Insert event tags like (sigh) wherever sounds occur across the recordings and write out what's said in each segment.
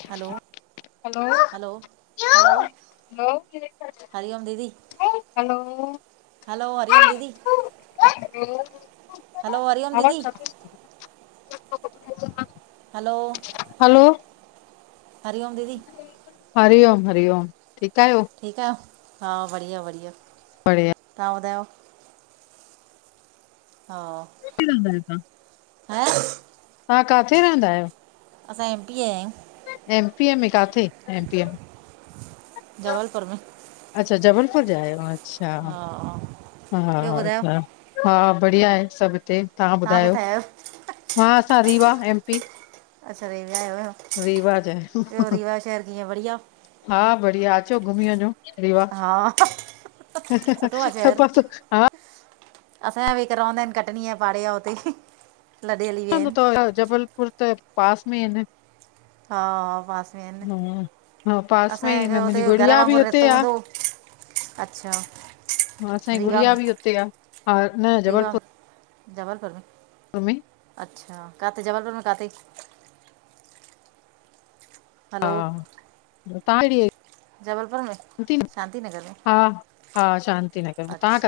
हलो hello -hello हरिओम दीदी। Hello. Hello हरिओम दीदी, हलो हरिओम आवाज़ दीदी। काथे अचे? (unintelligible) हलो, हलो हरिओम दीदी। हरिओम, हरिओम, ठीक आहियो? ठीकु आयो? हां, बढ़िया बढ़िया बढ़िया। तां ॿुधायो? हा। (unintelligible) हा? तां काथे रहंदा आहियो? असां एमपी या आहियूं। एमपीए में काथे? एमपीए में जबलपुर में। अच्छा, जबलपुर जा आहियो, अच्छा हा हा ॿियो हा, ॿुधायो अच्छा। हा बढ़िया आहे सभ हिते, तां तव्हां ॿुधायो? किथे आहियो हां असां रीवा, एमपी अच्छा रीवा आयो, रीवा जा आहियूं ॿियो, रीवा शहर कीअं बढ़िया? हा बढ़िया, अचो घुमी वञो। रीवा, हा सुठो थपस हा असांयां बि हीक रवंदां आहिन, कटनीय पाड़ेया उते। लॾे हली (unintelligible) जबलपुर त, पास में एन। हा पासे एन, हा पास में ई आहिनि असांए मुंहिंजी हुते घर गुड़िया बि वांगुर हुते रिश्तो आ हूंदो ओ। अच्छा, हा असांजी रीवा गुड़िया में, बि हुते आ, हा न रीवा म जबलपुर में। तमे (unintelligible) अच्छा, काथे, जबलपुर में काथे? हा, हलो तां केङिए, जबलपुर में (unintelligible) शांति हां। हा, शांति लाए अच्छ,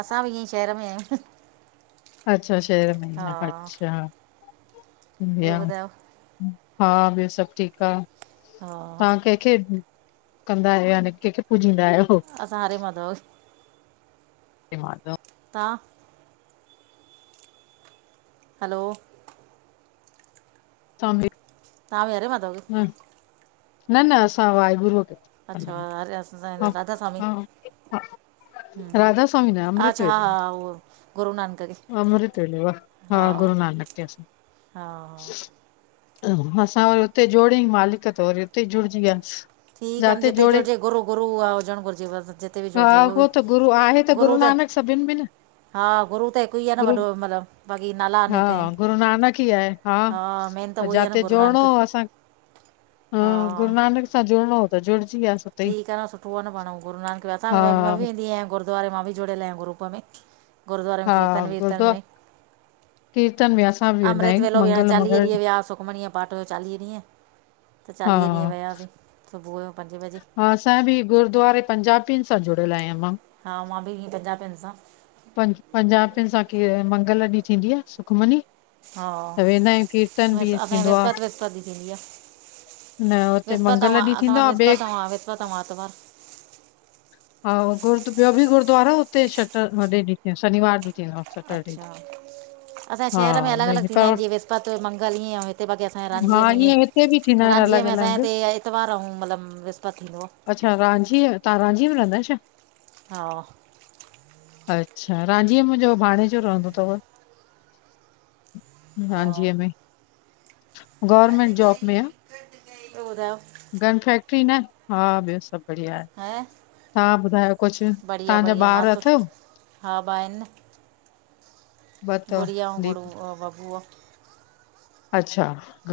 असां ॿि ईअंई शहर में आहियूं अच्छा, शहर हा में अच्छा बियो, ॿियो ॿुधायो हा ॿियो सभ ठीक आ हा तां खे कहिखे कंदा आहियो, यानी कंहिंखे पूजींदा आहियो? हरे माधव हरे माधव तां? हलो साम (inaudible) तांभी हरे माधव न न, असां वाहेगुरूअ खे अच्छा हरे असां ह हिन राधा स्वामी हां हा हम्म राधा स्वामी न, अच्छा हा अमृतवेले हा उहो गुरू नानक खे अमृतवेेले वारा हा गुरु नानक ते असां हा हा असां वरी उते जोड़ियई मालिक, त वरी उते जुड़जी वियास ठीक आ न, जिथे जुड़जे गुरू गुूरु आ हुजण घुरजे बस, जिथे बि जुड़जे उओ बि गुरू ते सभिन में न हा, गुरू त हिक ई आ न गुरू वॾो मतलब, बाक़ी नाला हा अनेक एन। गुरू नानक ई आहे हा, मेन त उई आ न जाते गुरू जोड़णो नानक हो हा उन सां जुङनो हो, त जुड़जी वयासी। ठीक आ न सुठो आ न पाण गुरु नानक सां हा असाबि मां ॿि वेंदी आहियां गुर गुरद्वारे मां बि जुड़्यल आहियां ग्रुप में, गुररुद्वारे में हा कीर्तन वीर्तन गुरुद्वार में कीर्तन में असां बि वेंदा अमृत आहियूं वेलो वया मंगल चालीहे मंगल ॾींहुं। ॾीह व्यास सुखमनी जो पाठ हुयो चालीह ॾीह त हा चालीह ॾींहं वयासीं सुबुह जो पंजे बजे हा असां बि गुरुद्वारे पंजाबीन सां जुड़ियल आहियां मां हा मां बि हिंय पंजाबियन सां पंज पंजाबिन सां मंगल ॾींहुं थींदी आ सुखमनी हा त वेंदा आहियूं कीर्तन बि असां ॾे थींदो विसपत आहे विसपत ॾीह थींदी आ न हुते विसपत अऊ, मंगल ॾींहुं असां थींदो वट आहे ॿिए विसपत अऊ विसपत अऊ आतवार हा गुर ॿियो बि गुरु्वारो आ हुते छछर ॾींहुं, शनिवार ॾींह थीदो आ। अच्छा असांजे शहर में अलॻि भई अलॻि थींदा पर आहिनि जीअं विस्पत मंगल ईअं, ऐं हिते बाक़ी असांजे हा रांझी में हिते बि थींदा ईअं आहिनि रांझि अलॻि में असां अलॻि इते इतवार अऊं मतलब विस्पत थींदो आ अच्छा रांझीअ, तहां रांझी में रहंदा आहियो छा? हा अच्छा रांझी में मुंहिंजो भाणेजो रहंदो तव। रांझी मे गवर्मेंट जॉब में आह ॿियो ॿुधायो गन फैक्ट्री न, हा ॿियो सभु बढ़िया आहे। हां तव्हां ॿुधायो कुझु बढ़िया तव्हांजा बढ़िया ॿार नासतो अथव हा ॿ आहिनि न ॿ अथव गुड़िया अऊं गरू दीप बबूआ। अच्छा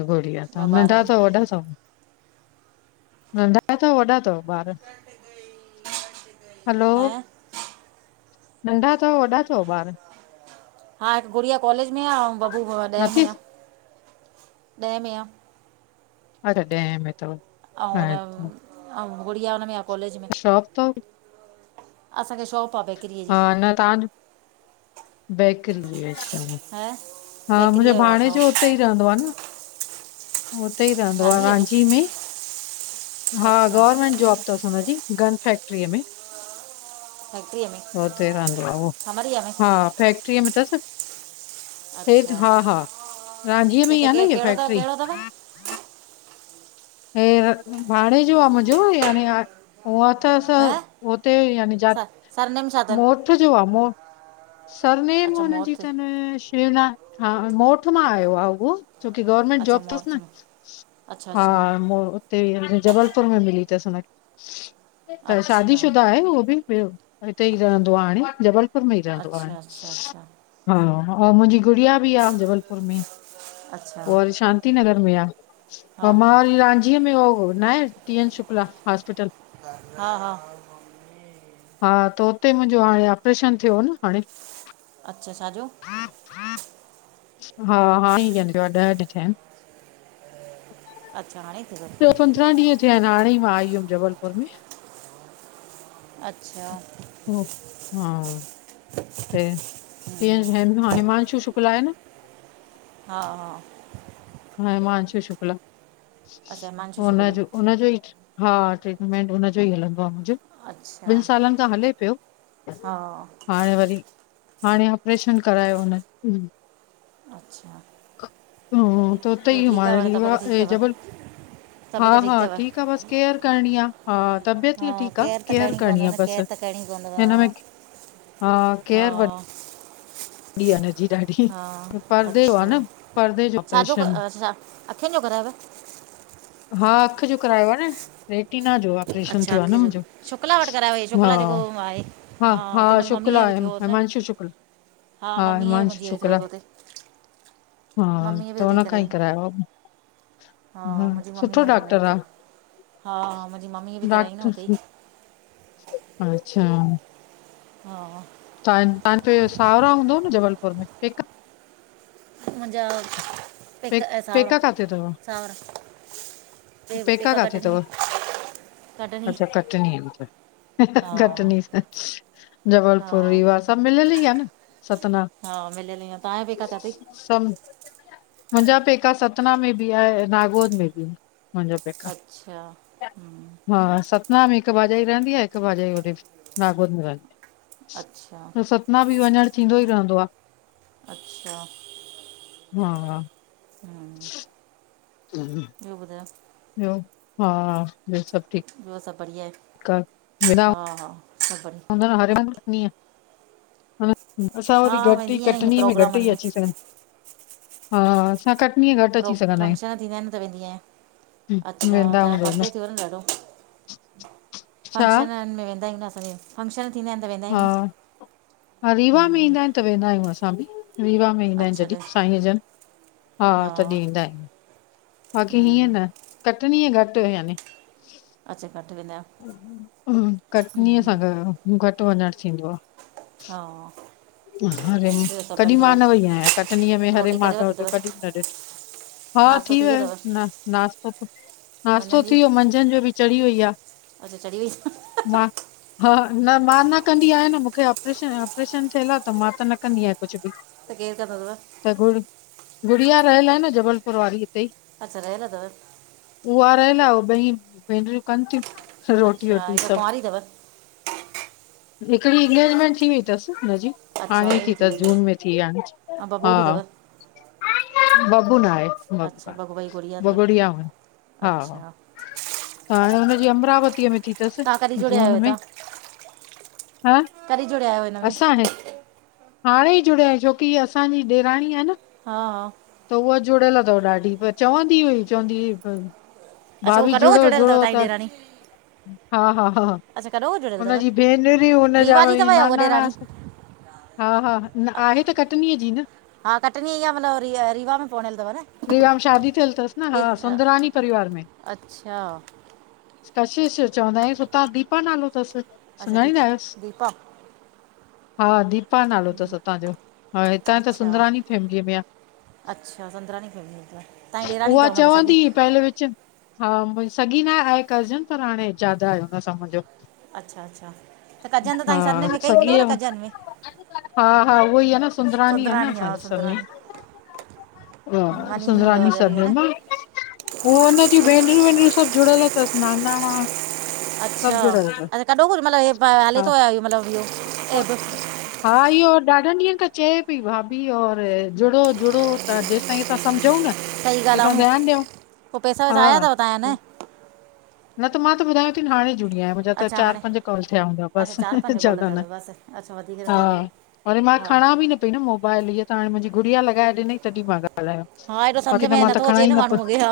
गुड़िया अथव, ॿ ॿार नंढा अथव वॾा आहिनि अथव? नंढा अथव, वॾा अथव? ॿार, हैलो ऐं नंढा अथव वॾा अथव ॿार? हा गुड़िया कॉलेज में आह। आऊं बबू ॾह नथी में आह ॾहें में आ। अच्छा ॾहें में अथव अऊं हुन अच्छा अऊ गुड़िया हुन में आह कॉलेज में। शॉप अथव असांखे शॉप आहे बेकरीअ जी हा न तव्हांज बैकरी अच्छा (unintelligible) हां हा मुंहिंजो भाणेजो उते ई रहंदो आहे न। उते ई रहंदो आह रांची में, हा अच्छा गवरमेंट जॉब तस हुनजी, गन फैक्ट्रीअ में फैक्ट्रीअ में उते ई रहंदो आहे हो, खमरीअ में हा फैक्ट्रीअ में तस। हेठि अच्छा हा हा रांझीअ के में ई त आह के न ईहा कहिड़ो अथव फैक्ट्री? कहिड़ो अथव हे भाणेजो आह मुंहिंजो यानी उह त असां हैं हुते यानी जात सर सरनेम छा अथनि मोथ जो आह मोथ सरनेम अच्छा हुनजी मोर्थ थन शिवना हा मोठ मां आयो आह उहो। छो कि गवर्मेंट अच्छा जॉब थस मोर्थ न, में अच्छा हा अच्छा मो हुते जबलपुर में मिली अथसि हुनखे, त शादी अच्छा शुदा आहे उहो बि ॿियो उते ई रहंदो आहे हाणे, जबलपुर में ई रहंदो आहे अच्छा अच्छा अच्छा। हा, ऐं मुंहिंजी गुड़िया भी आह जबलपुर में। अच्छा ऊअ वरी शांती नगर में आह। ह हा मां हा वरी रांझीअ में हो ना आहे, टी न शुक्ला हॉस्पिटल। हा हा हा। हा त उते मुंहिंजो हाणे ऑपरेशन थियो न हाणे अच्छा, छा जो? हा हा हाणे ई वेंदो आ ॾह ॾींहं थिया आहिनि। (unintelligible) अच्छा हाणे ई थियो थव? ॿियो पंद्रहां ॾींहं थिया आहिनि हाणे ई आई हुअमि जबलपुर में। अच्छा हा (unintelligible) हम्म, तिअं हिमांशु शुक्ला आहे न (unintelligible) हा हा हिमांशु शुक्ला अच्छा हिमांशु शुक्ल उनजो, उनजो ई हा ट्रीटमेंट उनजो ई हलंदो आहे मुंहिंजो। अच्छा ॿिनि सालनि खां हले पियो। हा हाणे वरी, हाणे ऑपरेशन करायो हो न अच्छा त उते ॿियो ई मा ठीकु आहे हाणे री यो तबियत आहे ठीकु अथव जबल (unintelligible) हा तबियत हा ठीकु अथव आहे बसि केयर करणी आ, हा तबियत हा बि ठीकु केर आ त केयर करणी करिणी पवंदव न आहे केर बसि। त करणी पवंदव हा हिन में (unintelligible) हा, केर वरी? हा, परदे जो आहे अच्छा न परदे जो छाजो ऑपरेशन अखिनि जो करायव? (inaudible) हा अखि जो करायो आ न। रेटीना जो ऑपरेशन अच्छा थियो आ अखि न जो मुंहिंजो शुक्ला वटि करायो इहो हा। शुक्ला जेको आहे हा हा, हुते मुंहिंजी शुक्ला मम्मीअ बि आहे, थियो हुअसि न हिमांशु शुक्ला। हा मम्मीअ बि हिमांशू मुंहिंजी थियो शुक्ला हुअसि हुते हा मम्मीअ बि त हुते हुन खां ई करायईं करायो आ। हा, मुंहिंजी मम्मीअ भी हुन आ करे, हा मुंहिंजी मम् डॉक्टर सां अच्छा। हा तां तव्हांजा उ साहुरा हूंदव न जबलपुर में पेका? मुंहिंजा पे पेका ऐं साहुरा पेका काथे अथव सावरा। पेका काथे कटनीअ। अथव कटनी अच्छा कटनी में तव, हा कटनी जबल हा पुर, रीवा सभु मिल्यल ई आ न सतना। हा मिलियल ई आहे तव्हांजा पेका किथे मुंहिंजा पेका सतना में बि आहे, नागोद में बि आहे मुंहिंजा पेका अच्छा ठीक हम्म आ, हा सत् ना में हिकु भाॼाई रहंदी आ, हिकु भाॼाई होॾे नागोद में रहंदी अच्छा आहे त सतना बि वञण थींदो ई रहंदो आ, अच्छा हा। हम्म (inaudible) ह (inaudible) ॿियो ॿुधायो? ॿियो, हा ॿियो सभु ठीकु? ॿियो सभु बढ़िया आहे। कर विना हा हा सभ बढ़िया। न न हरे हंधि इयं हा न असां वरी हा घटि वेंदी ई आहियां ईअं कटनीअ में घटि प्रोग्रामनि ई अची सघनि हा हा कटनी घट फ्रो फंक्शन थींदा आहिनि त वेंदी आहियां, आहियूं अच्छा वेंदा तव्हांजा हूंदव परते थी वियो न ॾाढो। छा फंक्शननि में वेंदा आहियूं न, असांजे फंक्शन थींदा आहिनि। त वेंदा हा आहियूं न हा रीवा में हम्म ईंदा आहिनि त वेंदा आहियूं, असां बि रीवा वेंदा आहिनि अच्छा जॾहिं ॾे साईं जन, हा तॾहिं ईंदा आहिनि। बाक़ी हीअं हम्म न, कटनीअ घटि यानी। अच्छा, घटि वेंदा आहियो। कटनी असां हम्म जो, घटि वञणु थींदो आ। हा। हरे ॿियो सभु कॾहिं बढ़िया मां न आहे वई आहियां, कटनीअ में हरे रोटी करे माधव वरिती अथव जो कॾहिं बि न ॾिठो हा थी वियो ना नाश्तो नाश्तो थी मंझंदि जी वियो, मंझंदि जो बि चढ़ी वई आ। अच्छा चढ़ी वई मां हा न मां न कंदी आहियां न, मूंखे ऑपरेशन ऑपरेशन थियल आ। त मां त न कंदी आहियां कुछ बि। त केरु कंदो तव? त गुड़ गुड़िया रहियल आ न, जबलपुर वारी हिते ई। अच्छा रहियल अथव? उहा रहियल आह, उ ॿई भेनरियूं कनि थियूं रोटी अच्छा वोटी हिकु सभु। कुंवारी अथव हिकिड़ी इंगेजमेंट थी वई अथसि हुनजी। अच्छा हाणे हुन ई जी थी, बि अथसि वई जून में थी आह। ऐं बबू बि हा अथव बबू न आहे। अच्छा बबू भाई गुड़िया ॿ अथव गुड़ियाऊं आहिनि। अच्छा त हाणे हुनजी अमरावतीअ में थी। अथसि तव्हां कॾहिं जुड़िया जून आहियो में हितां ह कॾहिं जुड़िया आहियो हिन में असां हाणे ई जुड़िया छोकी असांजी ॾेराणी आह न हा हा त उहा जुड़ियल अथव ॾाढी पर चवंदी हुई चवंदी हुई अच्छा उहो भाभी कॾोह जुड़ो जुड़ियल अथव जुड़ो तव्हांजी त ॾेराणी हा हा हा हा अच्छा कॾोह जुड़ियल अथव हुनजी भेनरियूं ऐं हुनजा रीवा जी वरी अथव या उहा नानाणा ॾेराणी (unintelligible) हा हा न आहे त कटनीअ जी न। हा कटनी इहा मतलब री रीवा में परिणियल अथव न? रीवा में शादी थियल अथसि न हा इहे सुंदरानी परिवार में अच्छा कशिश चवंदा आहियुसि हुतां दीपा नालो तस। अच्छा सुञाणींदा दीपा आहियोसि? दीपा हा दीपा दीपा नालो अथसि उतां जो। हा हितां त अच्छा सुंदरानी फैमिली में आह। अच्छा सुंदराणी फैमिली मां तव्हांं जी ॾेराणी अथव मतलबु सॻी। पहल विचु हा मुंहिंजी सॻी न आहे, आहे कज़न पर हाणे ज्यादा आहे, हुन सां मुंहिंजो। अच्छा अच्छा त कज़न त हा तव्हांजी सरनेमु हिक ई हूंदव सॻीअ न कज़न में हा हा उहा ई आहे न सुंदरानी आहे न सुंदराणी हा असांजे सुंदराणी सरनेमु। मां हां ॾींदी हूंदव सुंदरानी ऑर्डर इहो न सरनेमु आ। उहे हुन जी भेनरियूं वेनरियूं सभु जुड़ियल अथसि नानाणा। सभु अच्छा जुड़ियल अथसि कॾो को मतलबु हले हा तो मतलबु इहो ऐपु? हा इहो ॾाढनि ॾींहंनि त चए पई भाभी और जुड़ो जुड़ो त जेसि ताईं असां समुझूं न। सही ॻाल्हि तेसां आहे आ ध्यानु ॾियूं पोइ पैसा वैसा आया हा अथव तव्हां वटि न। न त मां त ॿुधायां थी न, हाणे जुड़ी आहियां। न त अच्छा चारि हाणे पंज कॉल थिया हूंदा, अच्छा बसि चारि पंज कॉल ज्यादा अथव न बसि अच्छा वधीक न हा थिया अथव वरी मां हा खणा बि न हिन मोबाइल हीअ त हाणे मुंहिंजी गुड़िया लॻाए ॾिनई तॾहिं मां (unintelligible) ॻाल्हायो हा एॾो सम्झ बाक़ी में त मां त नथो खणा अचे ई न पई। माण्हूअ खे हा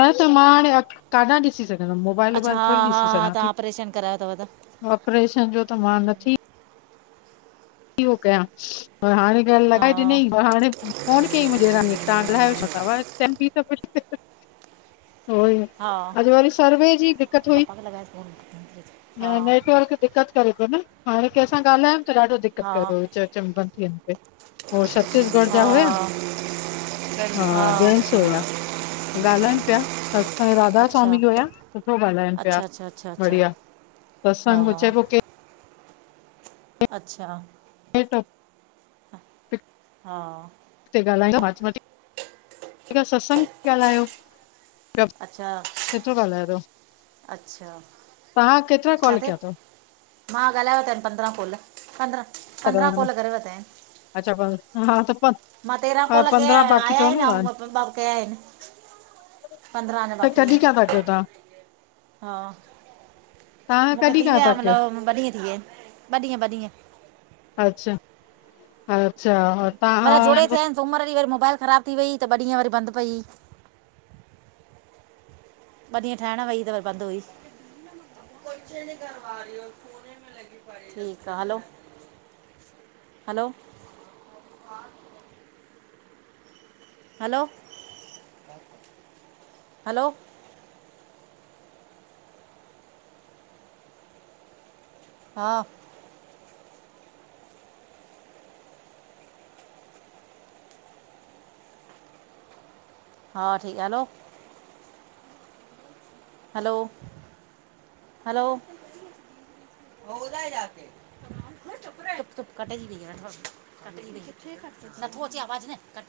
न त मां हाणे कान ॾिसी सघ मोबाइल अच्छा वोबाइल हा थोरी हा ॾिसी हा सघां थी। तव्हां ऑपरेशन करायो अथव त ऑपरेशन जो त मां नथी छो थी हू कयां पर हाणे हा लॻाए ॾिनई पर हाणे फोन कई मुंहिंजी ॾेराणीअ तव्हां ॻाल्हाया छो था। (inaudible) उहो हा आ। अॼु वरी सर्वे जी दिक़त हुई पप्पा खे लॻाइसि फोन हा ऐं नेटवर्क दिक़त करे पियो न हाणे कंहिंसां ॻाल्हायुमि त, ॾाढो दिक़त हा करे पयो विच विच में बंद थी पियो। हो छत्तीसगढ़ जा हा हुया, हा! जेन्स हुया। ॻाल्हाइनि पया स स ताईं राधा अच्छा स्वामी हुया, सुठो ॻाल्हाइण अच्छा पया अच्छा अच्छा अच्छा बढ़िया। हा सतसंग चए पोइ के अच्छा (unintelligible) टॉपिक हा (unintelligible) अच्छा केतरो ॻाल्हायो तव? अच्छा तांहा केतिरा कॉल किथे कयां तव? मां ॻाल्हाए वरता आहिन पंद्रहं काॅल, पंद्रहं- अथव पंद्रहं हिन में काॅल करे वरिता आहिन। अच्छा प हा त प मां तेरहां हा काॅल कयां पंद्रहं बाक़ी आया अथव आहिन, न अऊं तव्हां ॿ कया आहिन। त कॾह (unintelligible) हा तव्हां मूंखे कॾहिं थी खां विया था कयो मतलबु, ॿ ॾींहुं थी विया आहिन, ॿ ॾींहुं ॿ ॾींहुं। अच्छा- अच्छा! और तां सुमिर ॾीं वरि मोबाइल ख़राब थी वई, त ॿ ॾींहं वरि बंद पई। ॿ ॾीयं ठहणु वई त, पर बंद हुई। ठीकु आ, हलो। हलो? Hello- hello? हाॅ हा, ठीकु हलो? Hello -hello? होदा जके (unintelligible) तू चुप रे, चुप- चुप कटे जी वई आ, कट जी वई, कित्थे कट? न थो अचे आवाज न, कट।